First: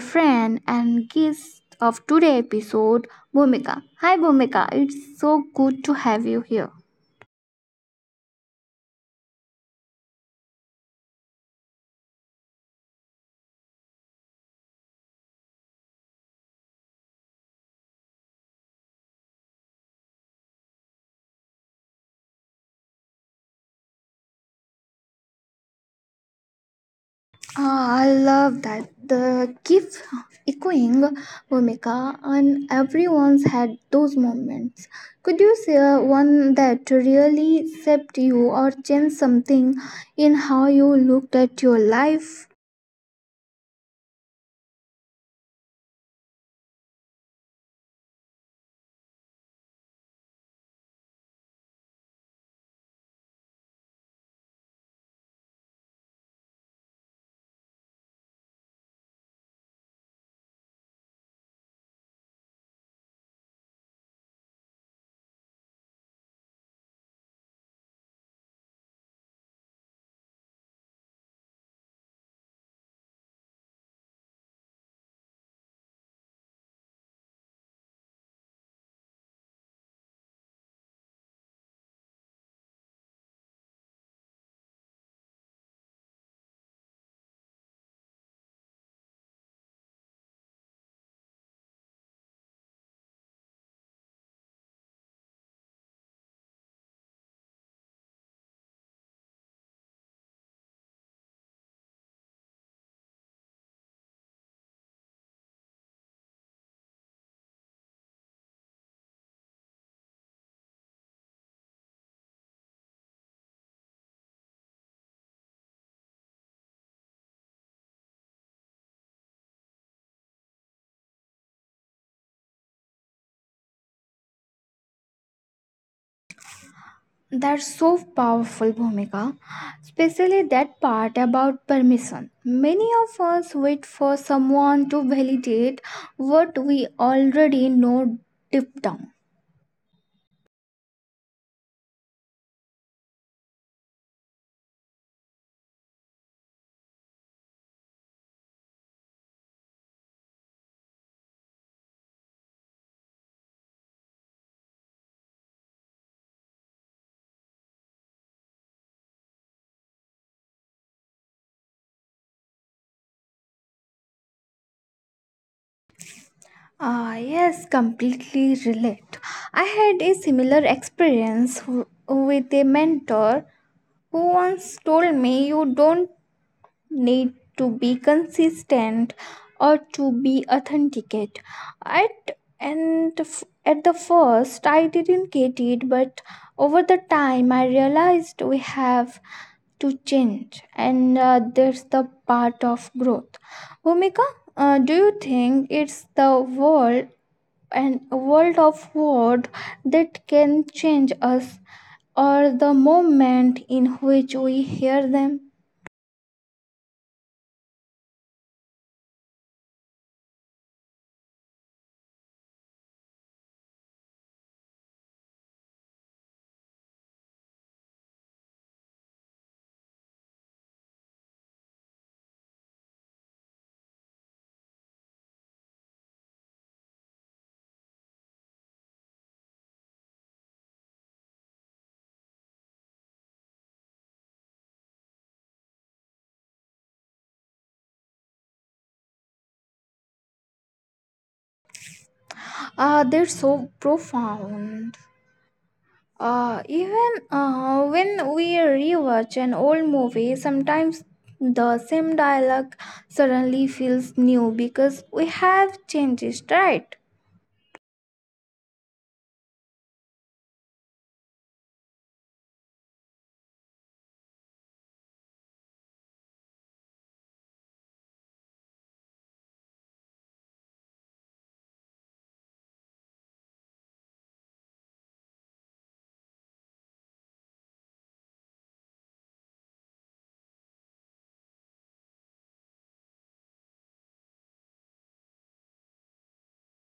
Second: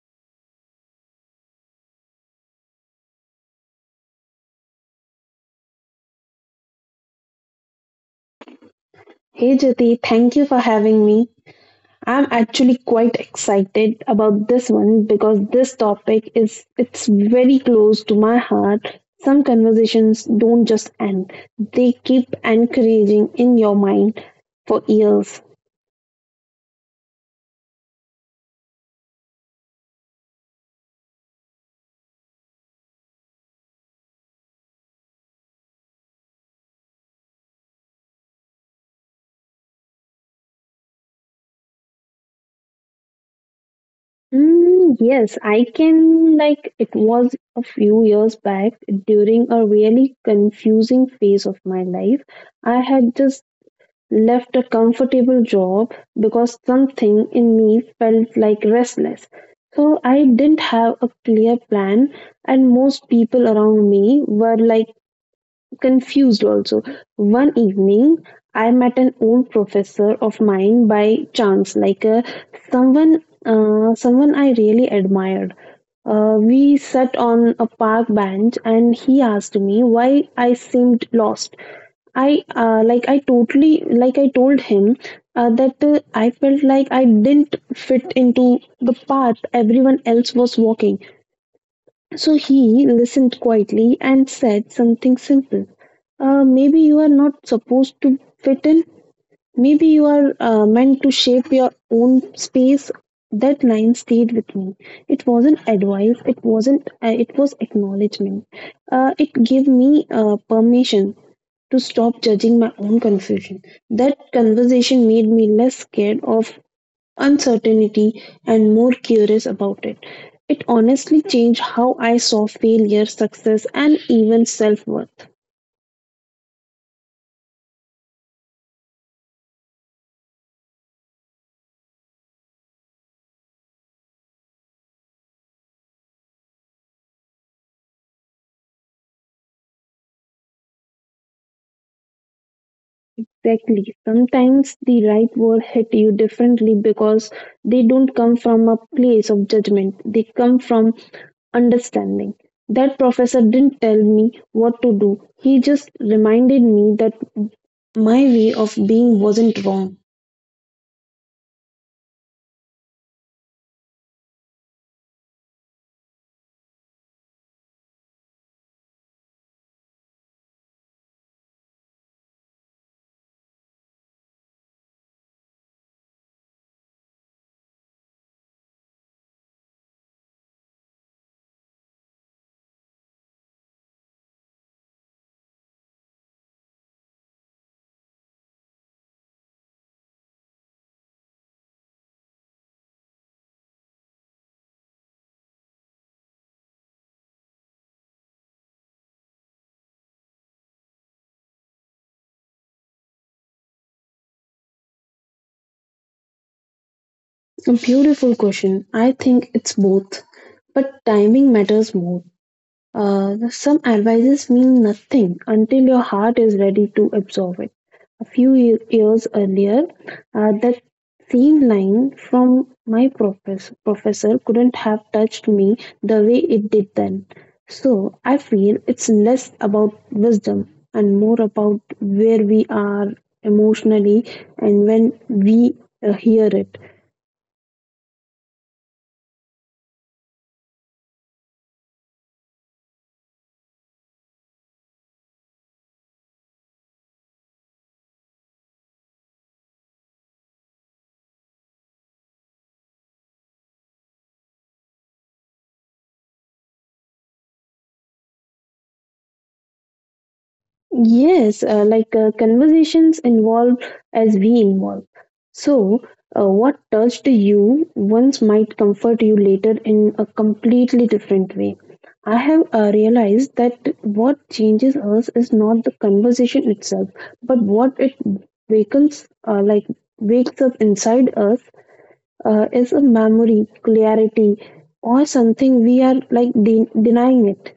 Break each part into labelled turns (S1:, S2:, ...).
S1: friend and guest of today's episode, Bhumika. Hi, Bhumika, it's so good to have you here.
S2: Hey Jyoti, thank you for having me. I'm actually quite excited about this one because this topic is it's very close to my heart. Some conversations don't just end. They keep encouraging in your mind for years.
S1: Ah, I love that. The keeps echoing, Omeka, and everyone's had those moments. Could you share one that really shaped you or changed something in how you looked at your life?
S2: Mm, yes, I can. Like, it was a few years back during a really confusing phase of my life. I had just left a comfortable job because something in me felt like restless. So I didn't have a clear plan, and most people around me were like confused also. One evening, I met an old professor of mine by chance, like someone, someone I really admired. We sat on a park bench, and he asked me why I seemed lost. I like I totally like I told him that I felt like I didn't fit into the path everyone else was walking. So he listened quietly and said something simple. Maybe you are not supposed to fit in. Maybe you are meant to shape your own space. That line stayed with me. It wasn't advice. It wasn't. It was acknowledgement. It gave me permission to stop judging my own confusion. That conversation made me less scared of uncertainty and more curious about it. It honestly changed how I saw failure, success, and even self worth.
S1: That's so powerful, Bhumika, especially that part about permission. Many of us wait for someone to validate what we already know deep down.
S2: Exactly. Sometimes the right word hit you differently because they don't come from a place of judgment, they come from understanding. That professor didn't tell me what to do, he just reminded me that my way of being wasn't wrong.
S1: Ah, yes, completely relate. I had a similar experience with a mentor who once told me you don't need to be consistent or to be authenticate. At the first, I didn't get it, but over the time, I realized we have to change, and there's the part of growth. Bhumika, do you think it's the world and a world of word that can change us or the moment in which we hear them.
S2: A beautiful question. I think it's both, but timing matters more. Some advices mean nothing until your heart is ready to absorb it. A few years earlier, that same line from my professor couldn't have touched me the way it did then. So I feel it's less about wisdom and more about where we are emotionally and when we hear it.
S1: Ah, they're so profound. Even when we rewatch an old movie, sometimes the same dialogue suddenly feels new because we have changed it, right?
S2: Yes, conversations involve as we involve. So, what touched you once might comfort you later in a completely different way. I have realized that what changes us is not the conversation itself, but what it wakens, like wakes up inside us, is a memory, clarity, or something we are denying it.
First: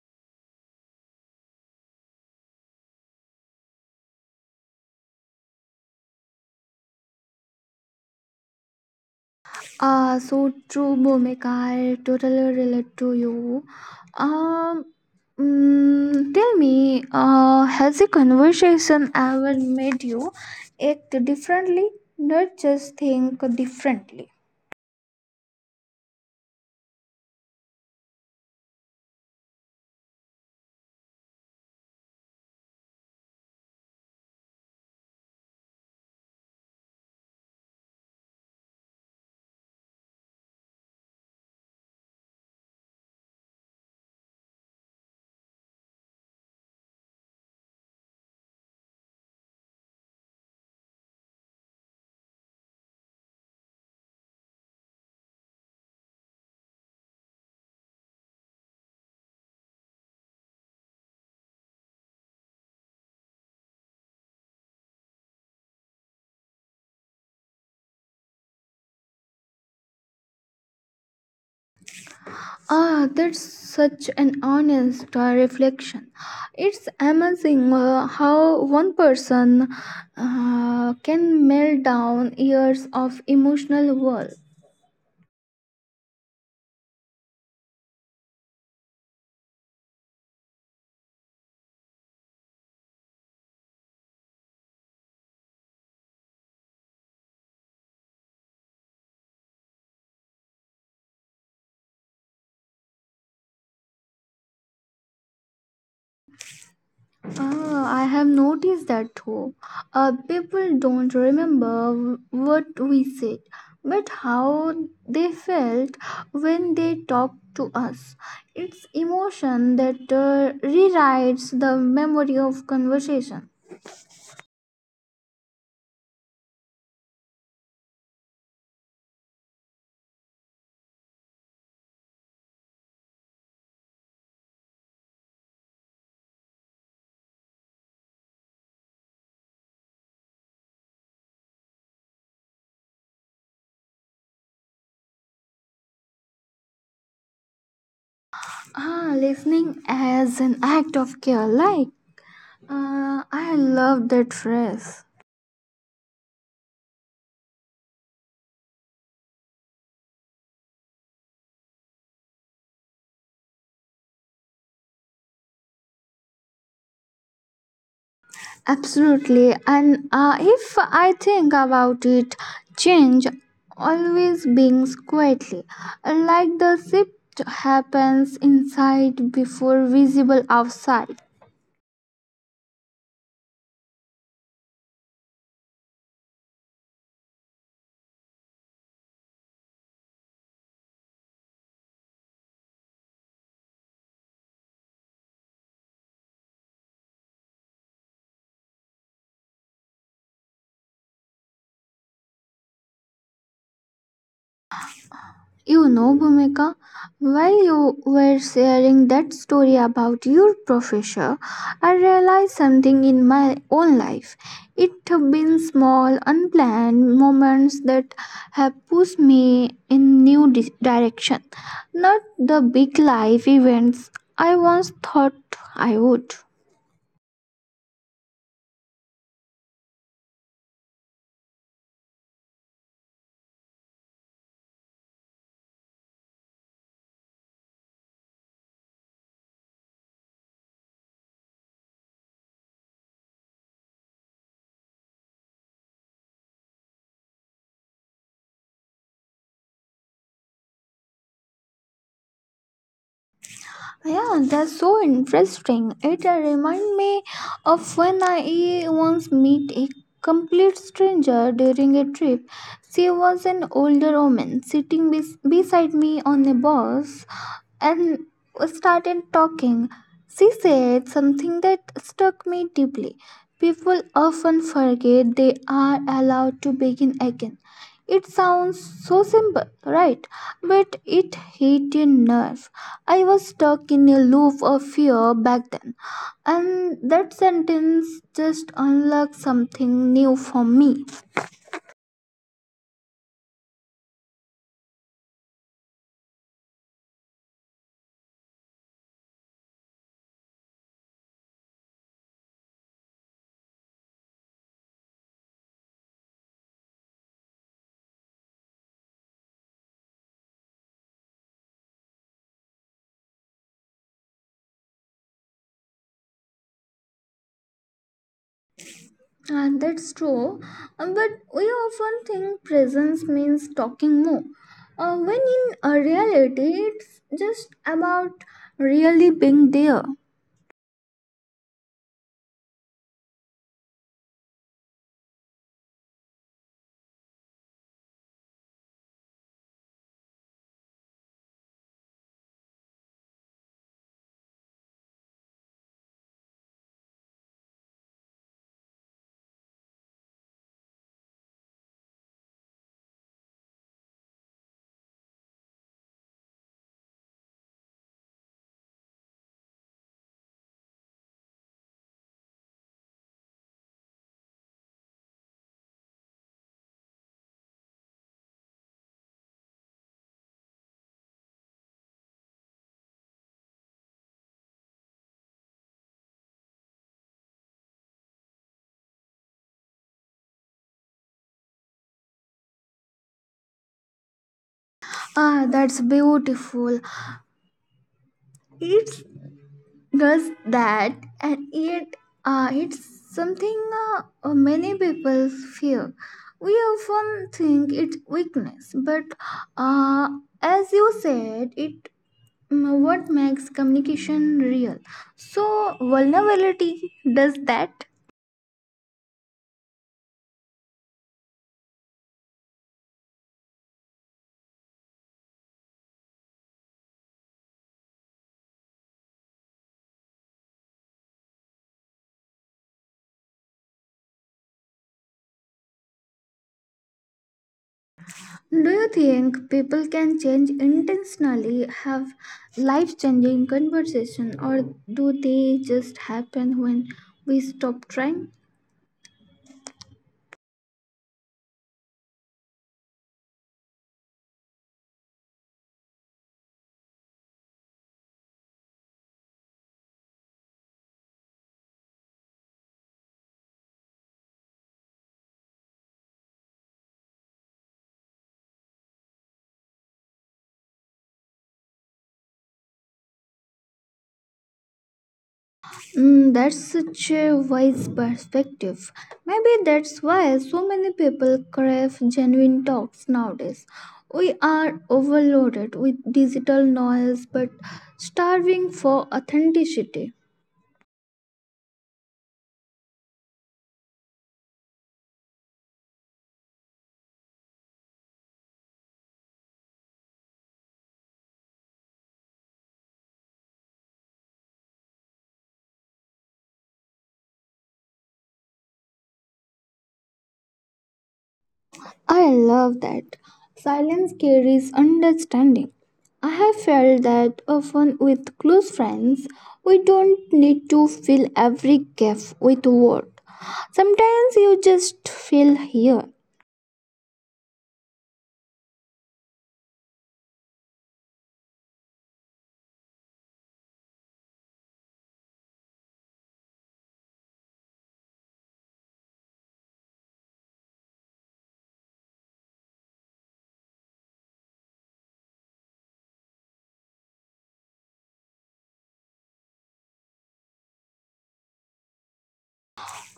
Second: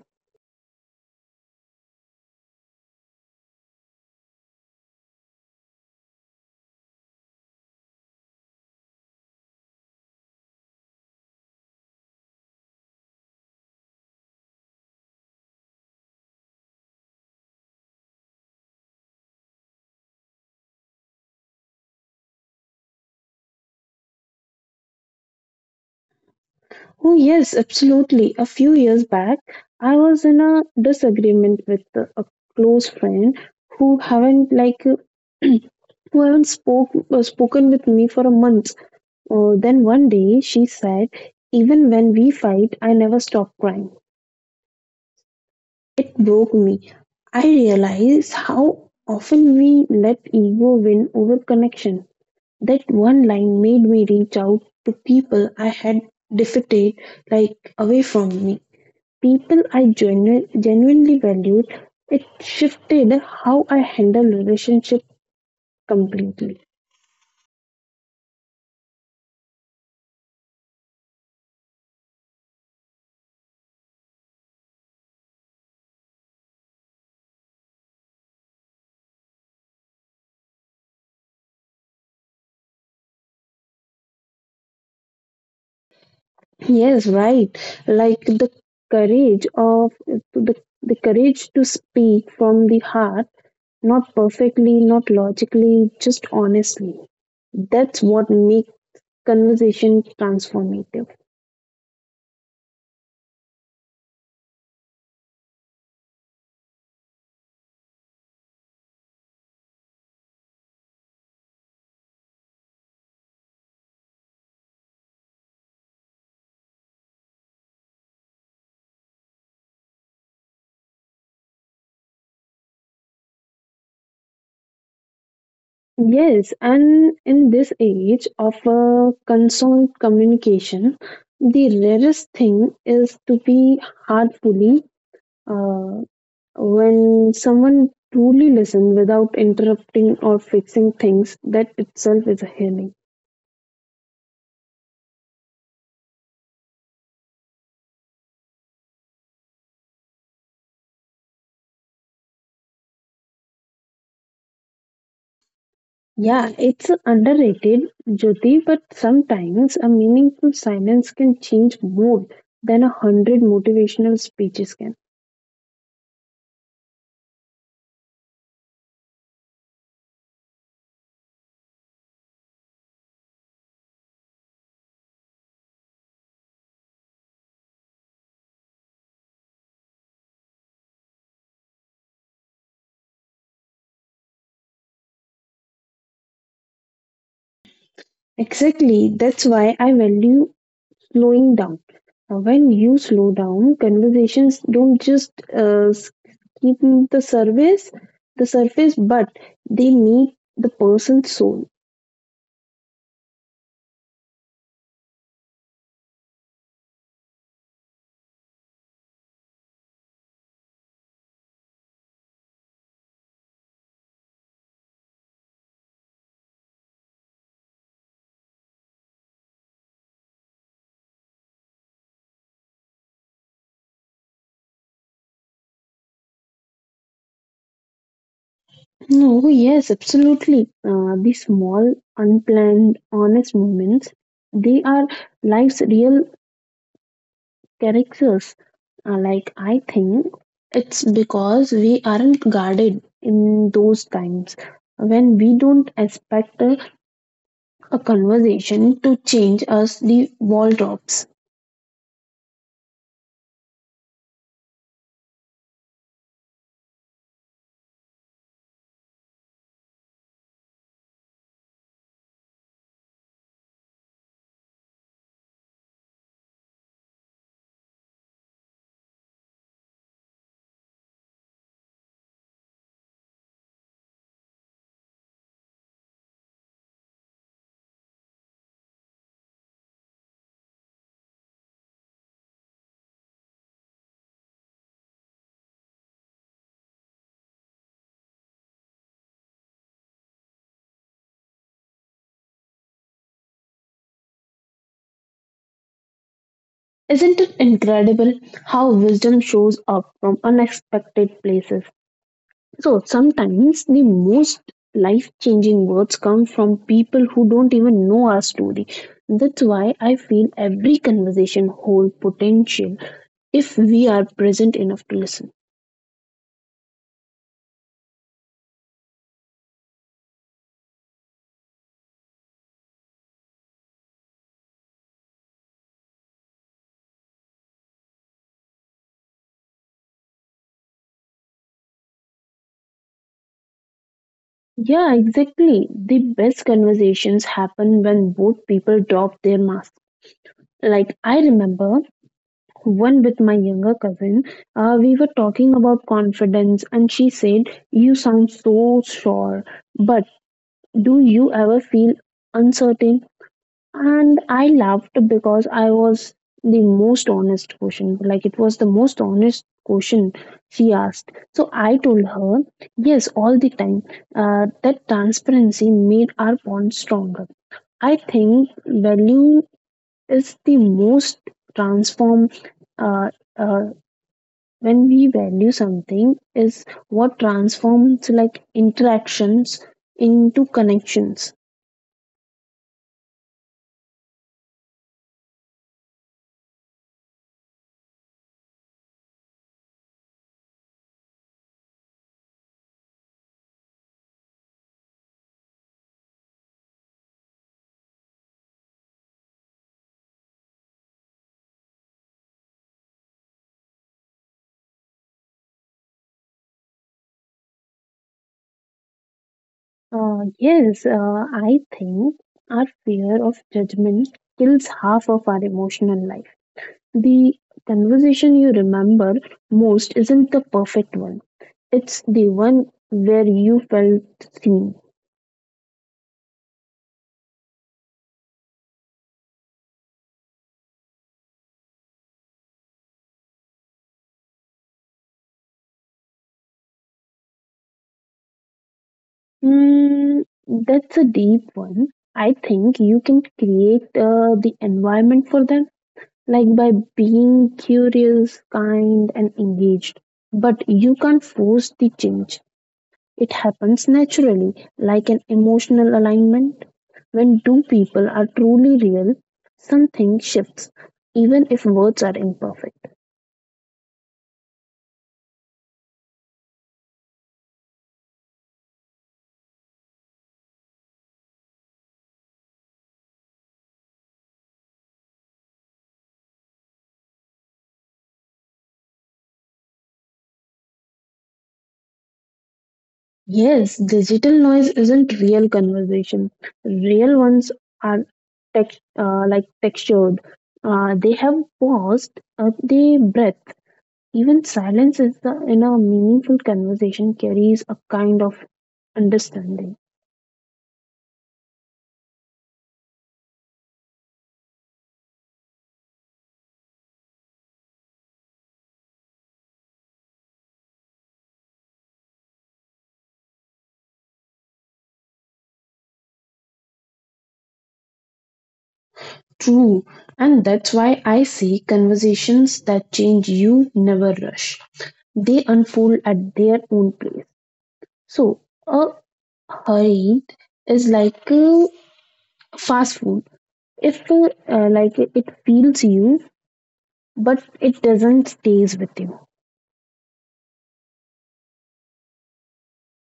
S1: So true, Bhumika. I totally relate to you. Um, tell me, has a conversation ever made you act differently, not just think differently?
S2: Oh, yes, absolutely. A few years back, I was in a disagreement with a close friend who haven't like who haven't spoken with me for a month. Then one day she said, "Even when we fight, I never stop crying." It broke me. I realized how often we let ego win over connection. That one line made me reach out to people I had defeated, like away from me, people I genuinely valued. It shifted how I handle relationship completely.
S1: Ah, that's such an honest reflection. It's amazing how one person can melt down years of emotional wall.
S2: Yes, right. Like courage of the, the courage to speak from the heart, not perfectly, not logically, just honestly. That's what makes conversation transformative.
S1: Ah, I have noticed that too. People don't remember what we said, but how they felt when they talked to us. It's emotion that rewrites the memory of conversation.
S2: Yes, and in this age of constant communication, the rarest thing is to be heartfully uh, when someone truly listens without interrupting or fixing things. That itself is a healing.
S1: Ah, listening as an act of care, like. I love that phrase.
S2: Yeah, it's underrated, Jyoti, but sometimes a meaningful silence can change more than a hundred motivational speeches can.
S1: Absolutely. And if I think about it, change always brings quietly, like the shift happens inside before visible outside.
S2: Exactly. That's why I value slowing down. When you slow down, conversations don't just keep the surface, the surface, but they meet the person's soul.
S1: You know, Bhumika, while you were sharing that story about your professor, I realized something in my own life. It have been small, unplanned moments that have pushed me in new direction, not the big life events I once thought I would.
S2: No, yes, absolutely. These small, unplanned, honest moments, they are life's real characters. Like I think it's because we aren't guarded in those times when we don't expect a conversation to change us the wardrobes.
S1: Yeah, that's so interesting. It reminds me of when I once met a complete stranger during a trip. She was an older woman sitting beside me on a bus and started talking. She said something that struck me deeply. People often forget they are allowed to begin again. It sounds so simple, right? But it hit a nerve. I was stuck in a loop of fear back then, and that sentence just unlocked something new for me.
S2: Isn't it incredible how wisdom shows up from unexpected places? So sometimes the most life changing words come from people who don't even know our story. That's why I feel every conversation holds potential if we are present enough to listen.
S1: And that's true, but we often think presence means talking more, when in reality, it's just about really being there.
S2: Yeah, exactly. The best conversations happen when both people drop their masks. Like, I remember one with my younger cousin. We were talking about confidence, and she said, "You sound so sure, but do you ever feel uncertain?" And I laughed because I was the most honest question. Like, it was the most honest question she asked. So I told her, "Yes, all the time." That transparency made our bond stronger. I think value is the most transform. Uh, uh, when we value something is what transforms like interactions into connections.
S1: Ah, that's beautiful. It's does that, and yet it's something many people fear. We often think it's weakness, but uh, as you said it, mm, what makes communication real, so vulnerability does that.
S2: Yes, I think our fear of judgment kills half of our emotional life. The conversation you remember most isn't the perfect one, it's the one where you felt seen.
S1: Do you think people can change intentionally, have life changing conversation, or do they just happen when we stop trying?
S2: Hmm, that's a deep one. I think you can create the environment for them, like by being curious, kind, and engaged. But you can't force the change. It happens naturally, like an emotional alignment. When two people are truly real, something shifts, even if words are imperfect.
S1: Mm, that's such a wise perspective. Maybe that's why so many people crave genuine talks nowadays. We are overloaded with digital noise but starving for authenticity.
S2: Yes, digital noise isn't real conversation. Real ones are text, like textured. They have paused, they breath. Even silence is the, in a meaningful conversation carries a kind of understanding.
S1: I love that. Silence carries understanding. I have felt that often with close friends, we don't need to fill every gap with words. Sometimes you just feel here.
S2: True. And that's why I say conversations that change you never rush. They unfold at their own pace. So, a hurry is like fast food. If like it feels you, but it doesn't stays with you.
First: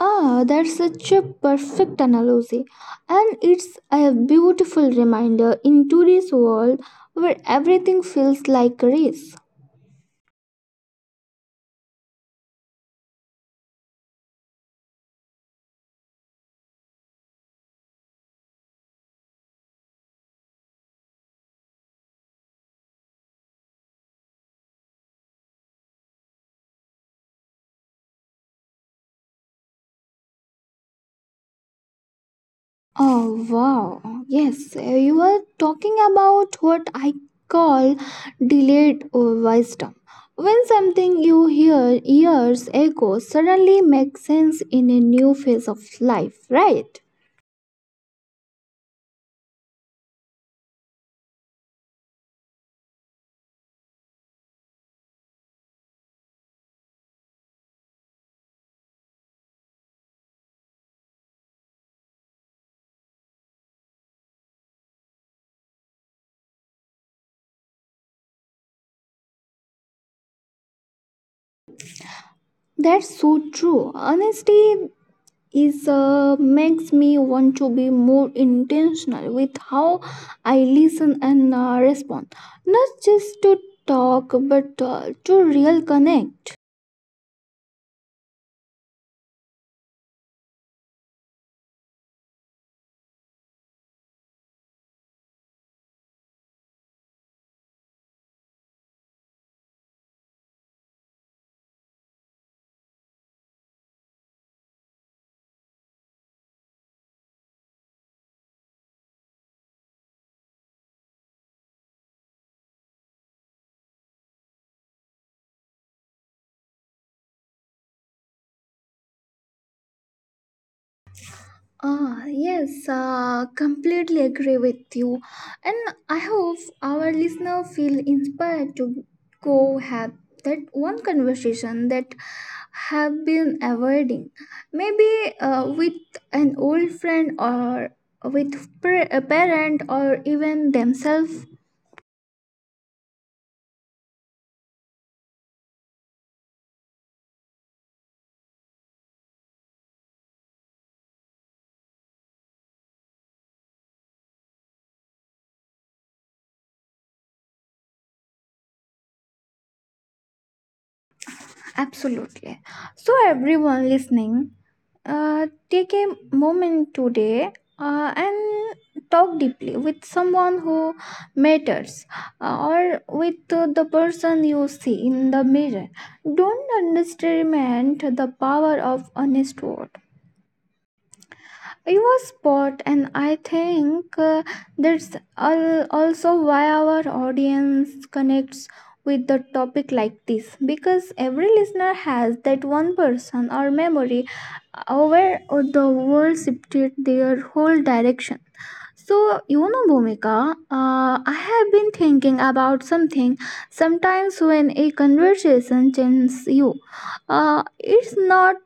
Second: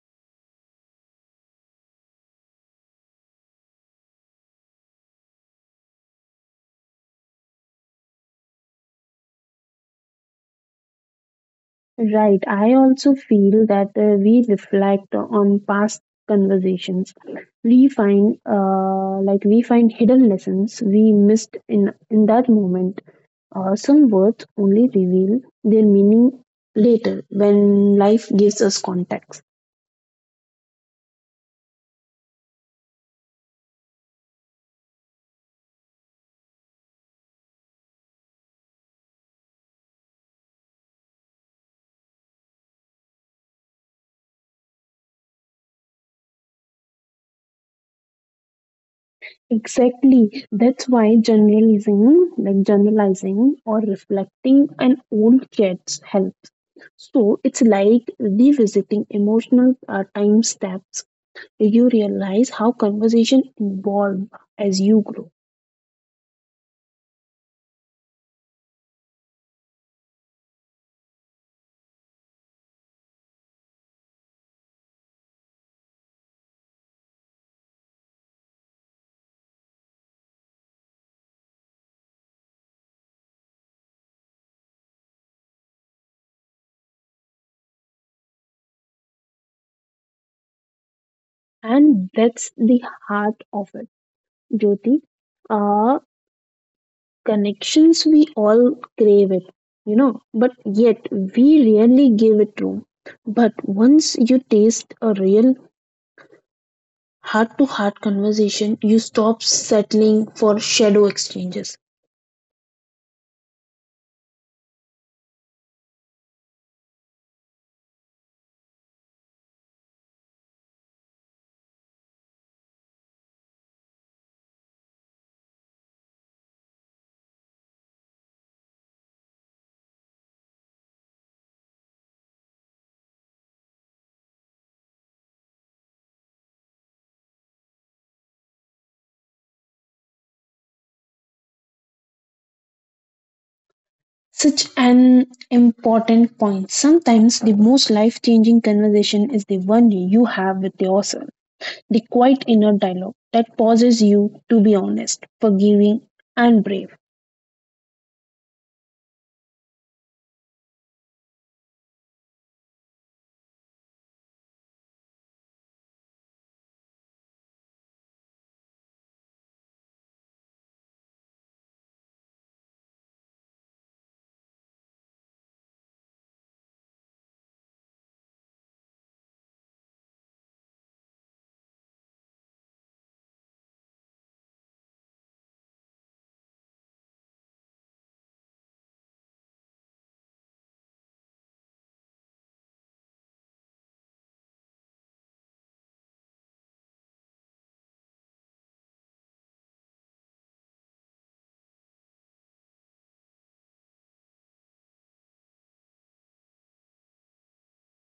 S1: Ah, that's such a perfect analogy, and it's a beautiful reminder in today's world where everything feels like a race.
S2: Right. I also feel that we reflect on past conversations. We find hidden lessons we missed in that moment. Some words only reveal their meaning later when life gives us context.
S1: Oh, wow. Yes, you are talking about what I call delayed wisdom. When something you hear years ago suddenly makes sense in a new phase of life, right?
S2: Exactly. That's why generalizing or reflecting an old cat's help. So it's like revisiting emotional time steps. You realize how conversation evolve as you grow.
S1: That's so true. Honesty is makes me want to be more intentional with how I listen and respond, not just to talk but to real connect.
S2: And that's the heart of it, Jyoti. uh Connections we all crave it, you know, but yet we rarely give it room. But once you taste a real heart to heart conversation, you stop settling for shadow exchanges.
S1: Ah, yes, completely agree with you. And I hope our listener feel inspired to go have that one conversation that have been avoiding. Maybe with an old friend or with a parent or even themselves.
S2: Such an important point. Sometimes the most life changing conversation is the one you have with yourself. The quiet inner dialogue that pauses you to be honest, forgiving, and brave.
S1: Absolutely. So, everyone listening, take a moment today and talk deeply with someone who matters, or with the person you see in the mirror. Don't underestimate the power of honest word. It was spot, and I think that's also why our audience connects with the topic like this, because every listener has that one person or memory where the world shifted their whole direction. So, you know, Bhumika, I have been thinking about something. Sometimes when a conversation changes you, it's not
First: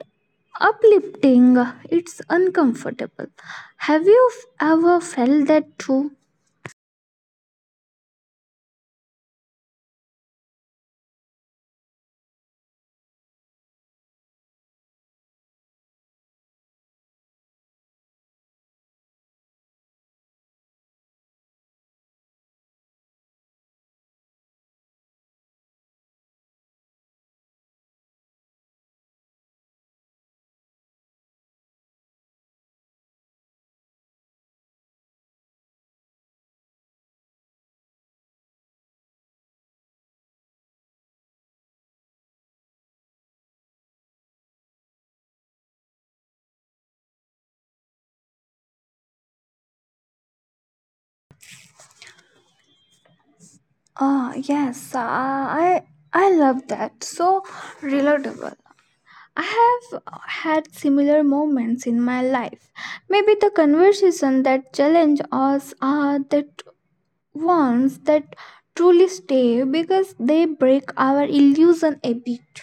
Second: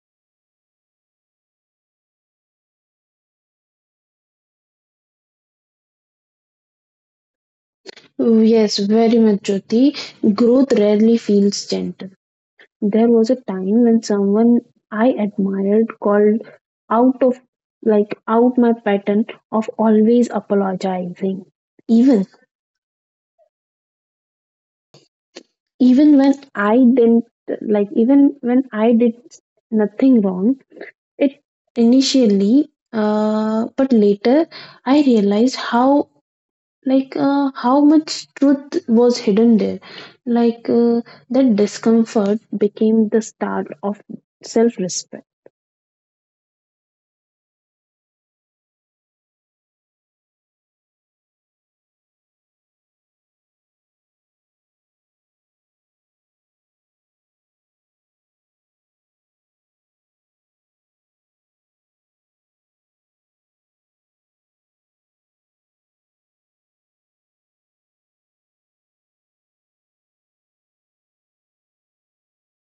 S1: Uplifting, it's uncomfortable. Have you ever felt that too?
S2: Yes, very much, Jyoti. Growth rarely feels gentle. There was a time when someone I admired called out of out my pattern of always apologizing. Even even when I didn't even when I did nothing wrong, it initially but later I realized how much truth was hidden there. like uh, that discomfort became the start of self respect.
S1: Ah, yes, I love that. So relatable. I have had similar moments in my life. Maybe the conversation that challenge us are that ones that truly stay because they break our illusion a bit.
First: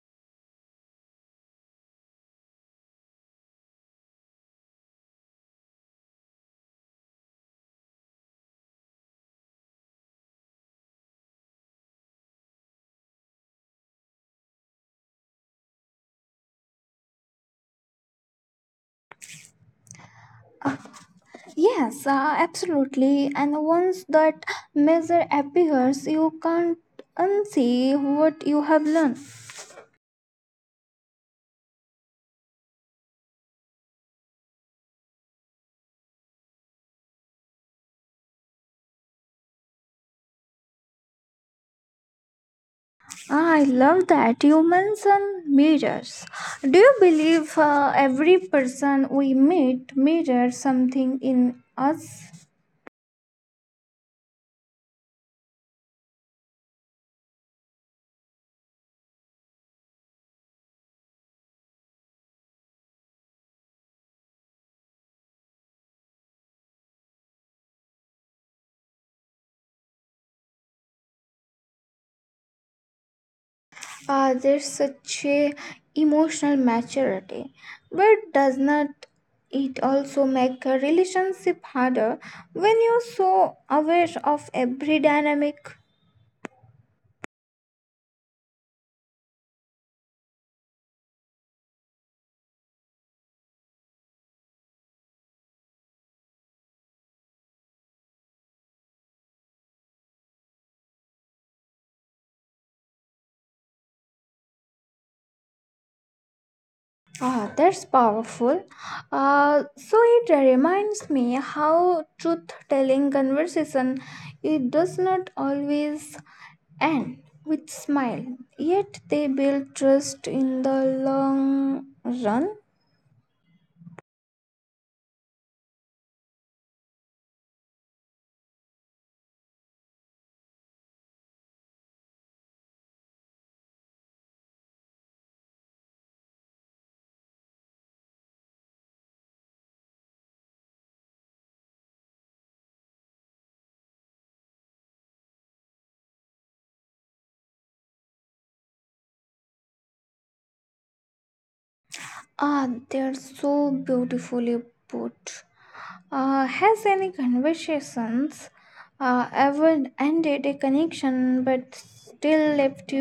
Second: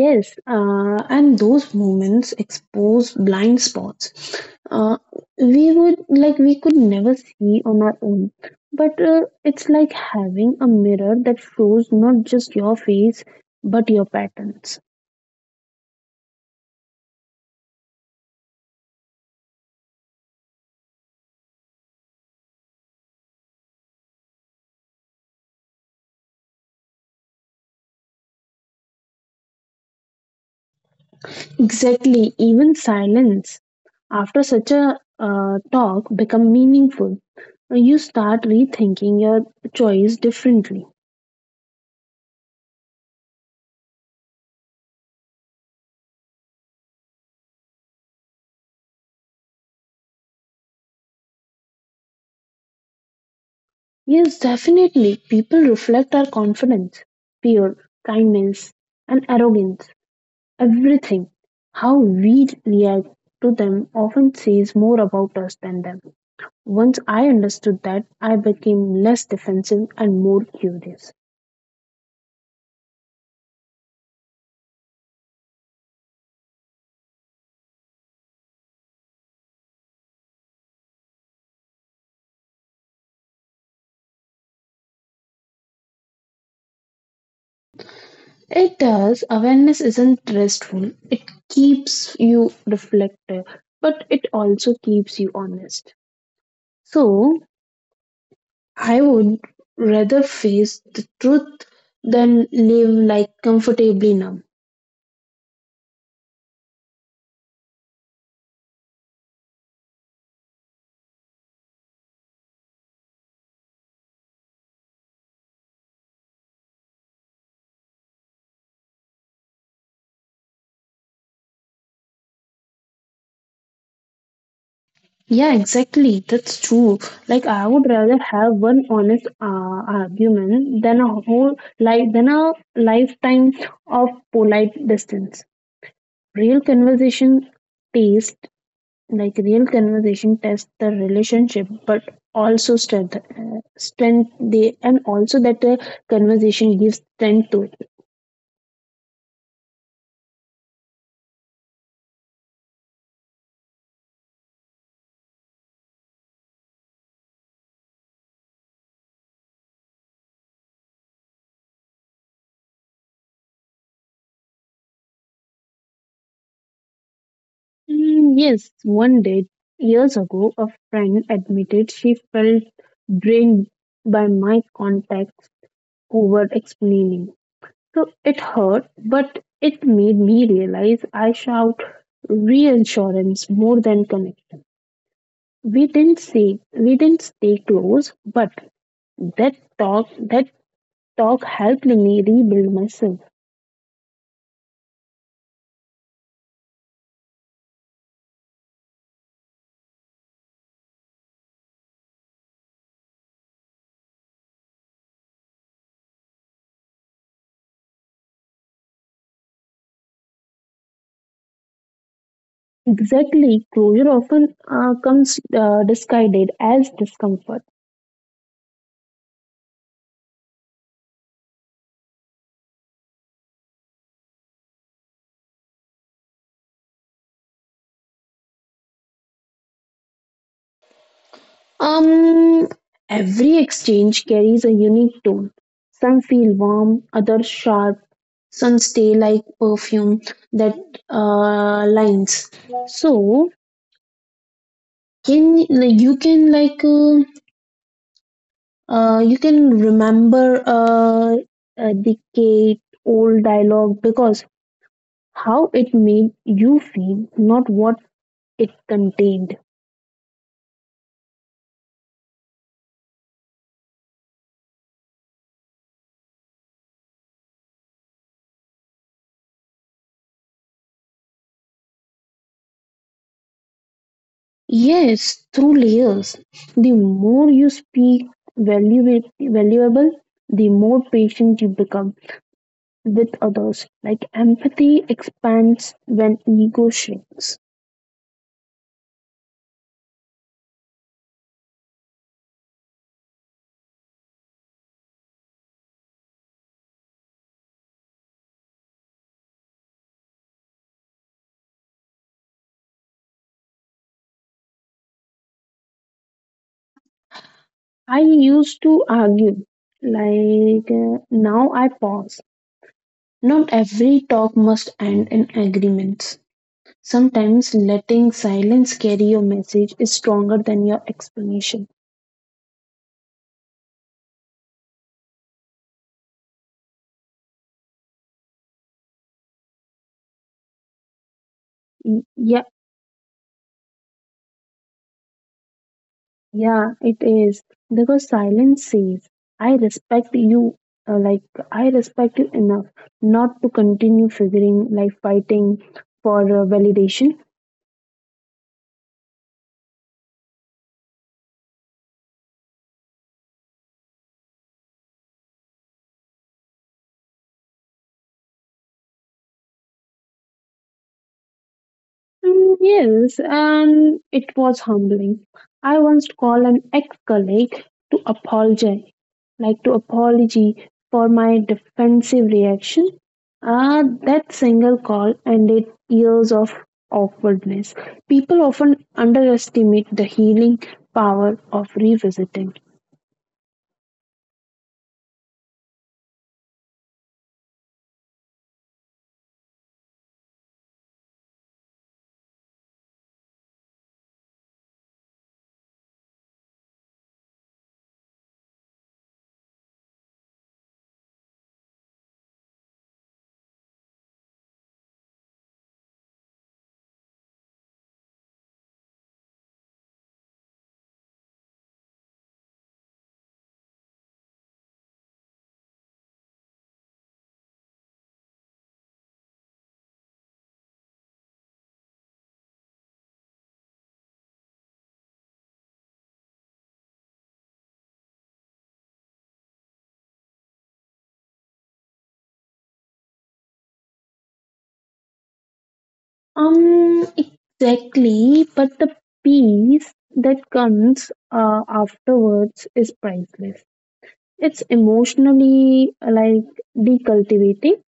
S2: Yes, and those moments expose blind spots uh, we would like we could never see on our own. But it's like having a mirror that shows not just your face but your patterns.
S1: Yes, absolutely. And once that measure appears, you can't unsee what you have learned.
S2: Exactly, even silence after such a talk become meaningful. You start rethinking your choice differently.
S1: I love that you mention mirrors. Do you believe every person we meet mirrors something in us?
S2: Yes, definitely, people reflect our confidence, fear, kindness, and arrogance. Everything, how we react to them, often says more about us than them. Once I understood that, I became less defensive and more curious.
S1: There's such a emotional maturity, but does not it also make a relationship harder when you're so aware of every dynamic?
S2: It does. Awareness isn't restful. It keeps you reflective, but it also keeps you honest. So I would rather face the truth than live like comfortably numb.
S1: Ah, that's powerful. So it reminds me how truth-telling conversation it does not always end with smile, yet they build trust in the long run.
S2: Yeah, exactly. That's true. Like I would rather have one honest argument than a lifetime of polite distance. Real conversation tastes Real conversation tests the relationship but also strength strength the and also that conversation gives strength to it.
S1: Ah, they're so beautifully put. Has any conversations ever ended a connection but still left
S2: Mm, yes, one day years ago a friend admitted she felt drained by my contacts over explaining. So it hurt, but it made me realize I shout reassurance more than connection. We didn't stay close, but that talk helped me rebuild myself. Exactly, closure often comes disguised as discomfort. Um, every exchange carries a unique tone. Some feel warm, others sharp, some stay like perfume that lines. So can you can like you can remember a decade old dialogue because how it made you feel, not what it contained. Yes, through layers. The more you speak valuable, the more patient you become with others. Like empathy expands when ego shrinks. I used to argue, now I pause. Not every talk must end in agreements. Sometimes letting silence carry your message is stronger than your explanation. Y- Yeah, it is because silence says, I respect you, uh, like I respect you enough not to continue figuring, like fighting for validation. Mm, yes, and it was humbling. I once called an ex-colleague to apologize, like to apology for my defensive reaction. Ah, that single call ended years of awkwardness. People often underestimate the healing power of revisiting. Exactly, but the peace that comes afterwards is priceless. It's emotionally decultivating.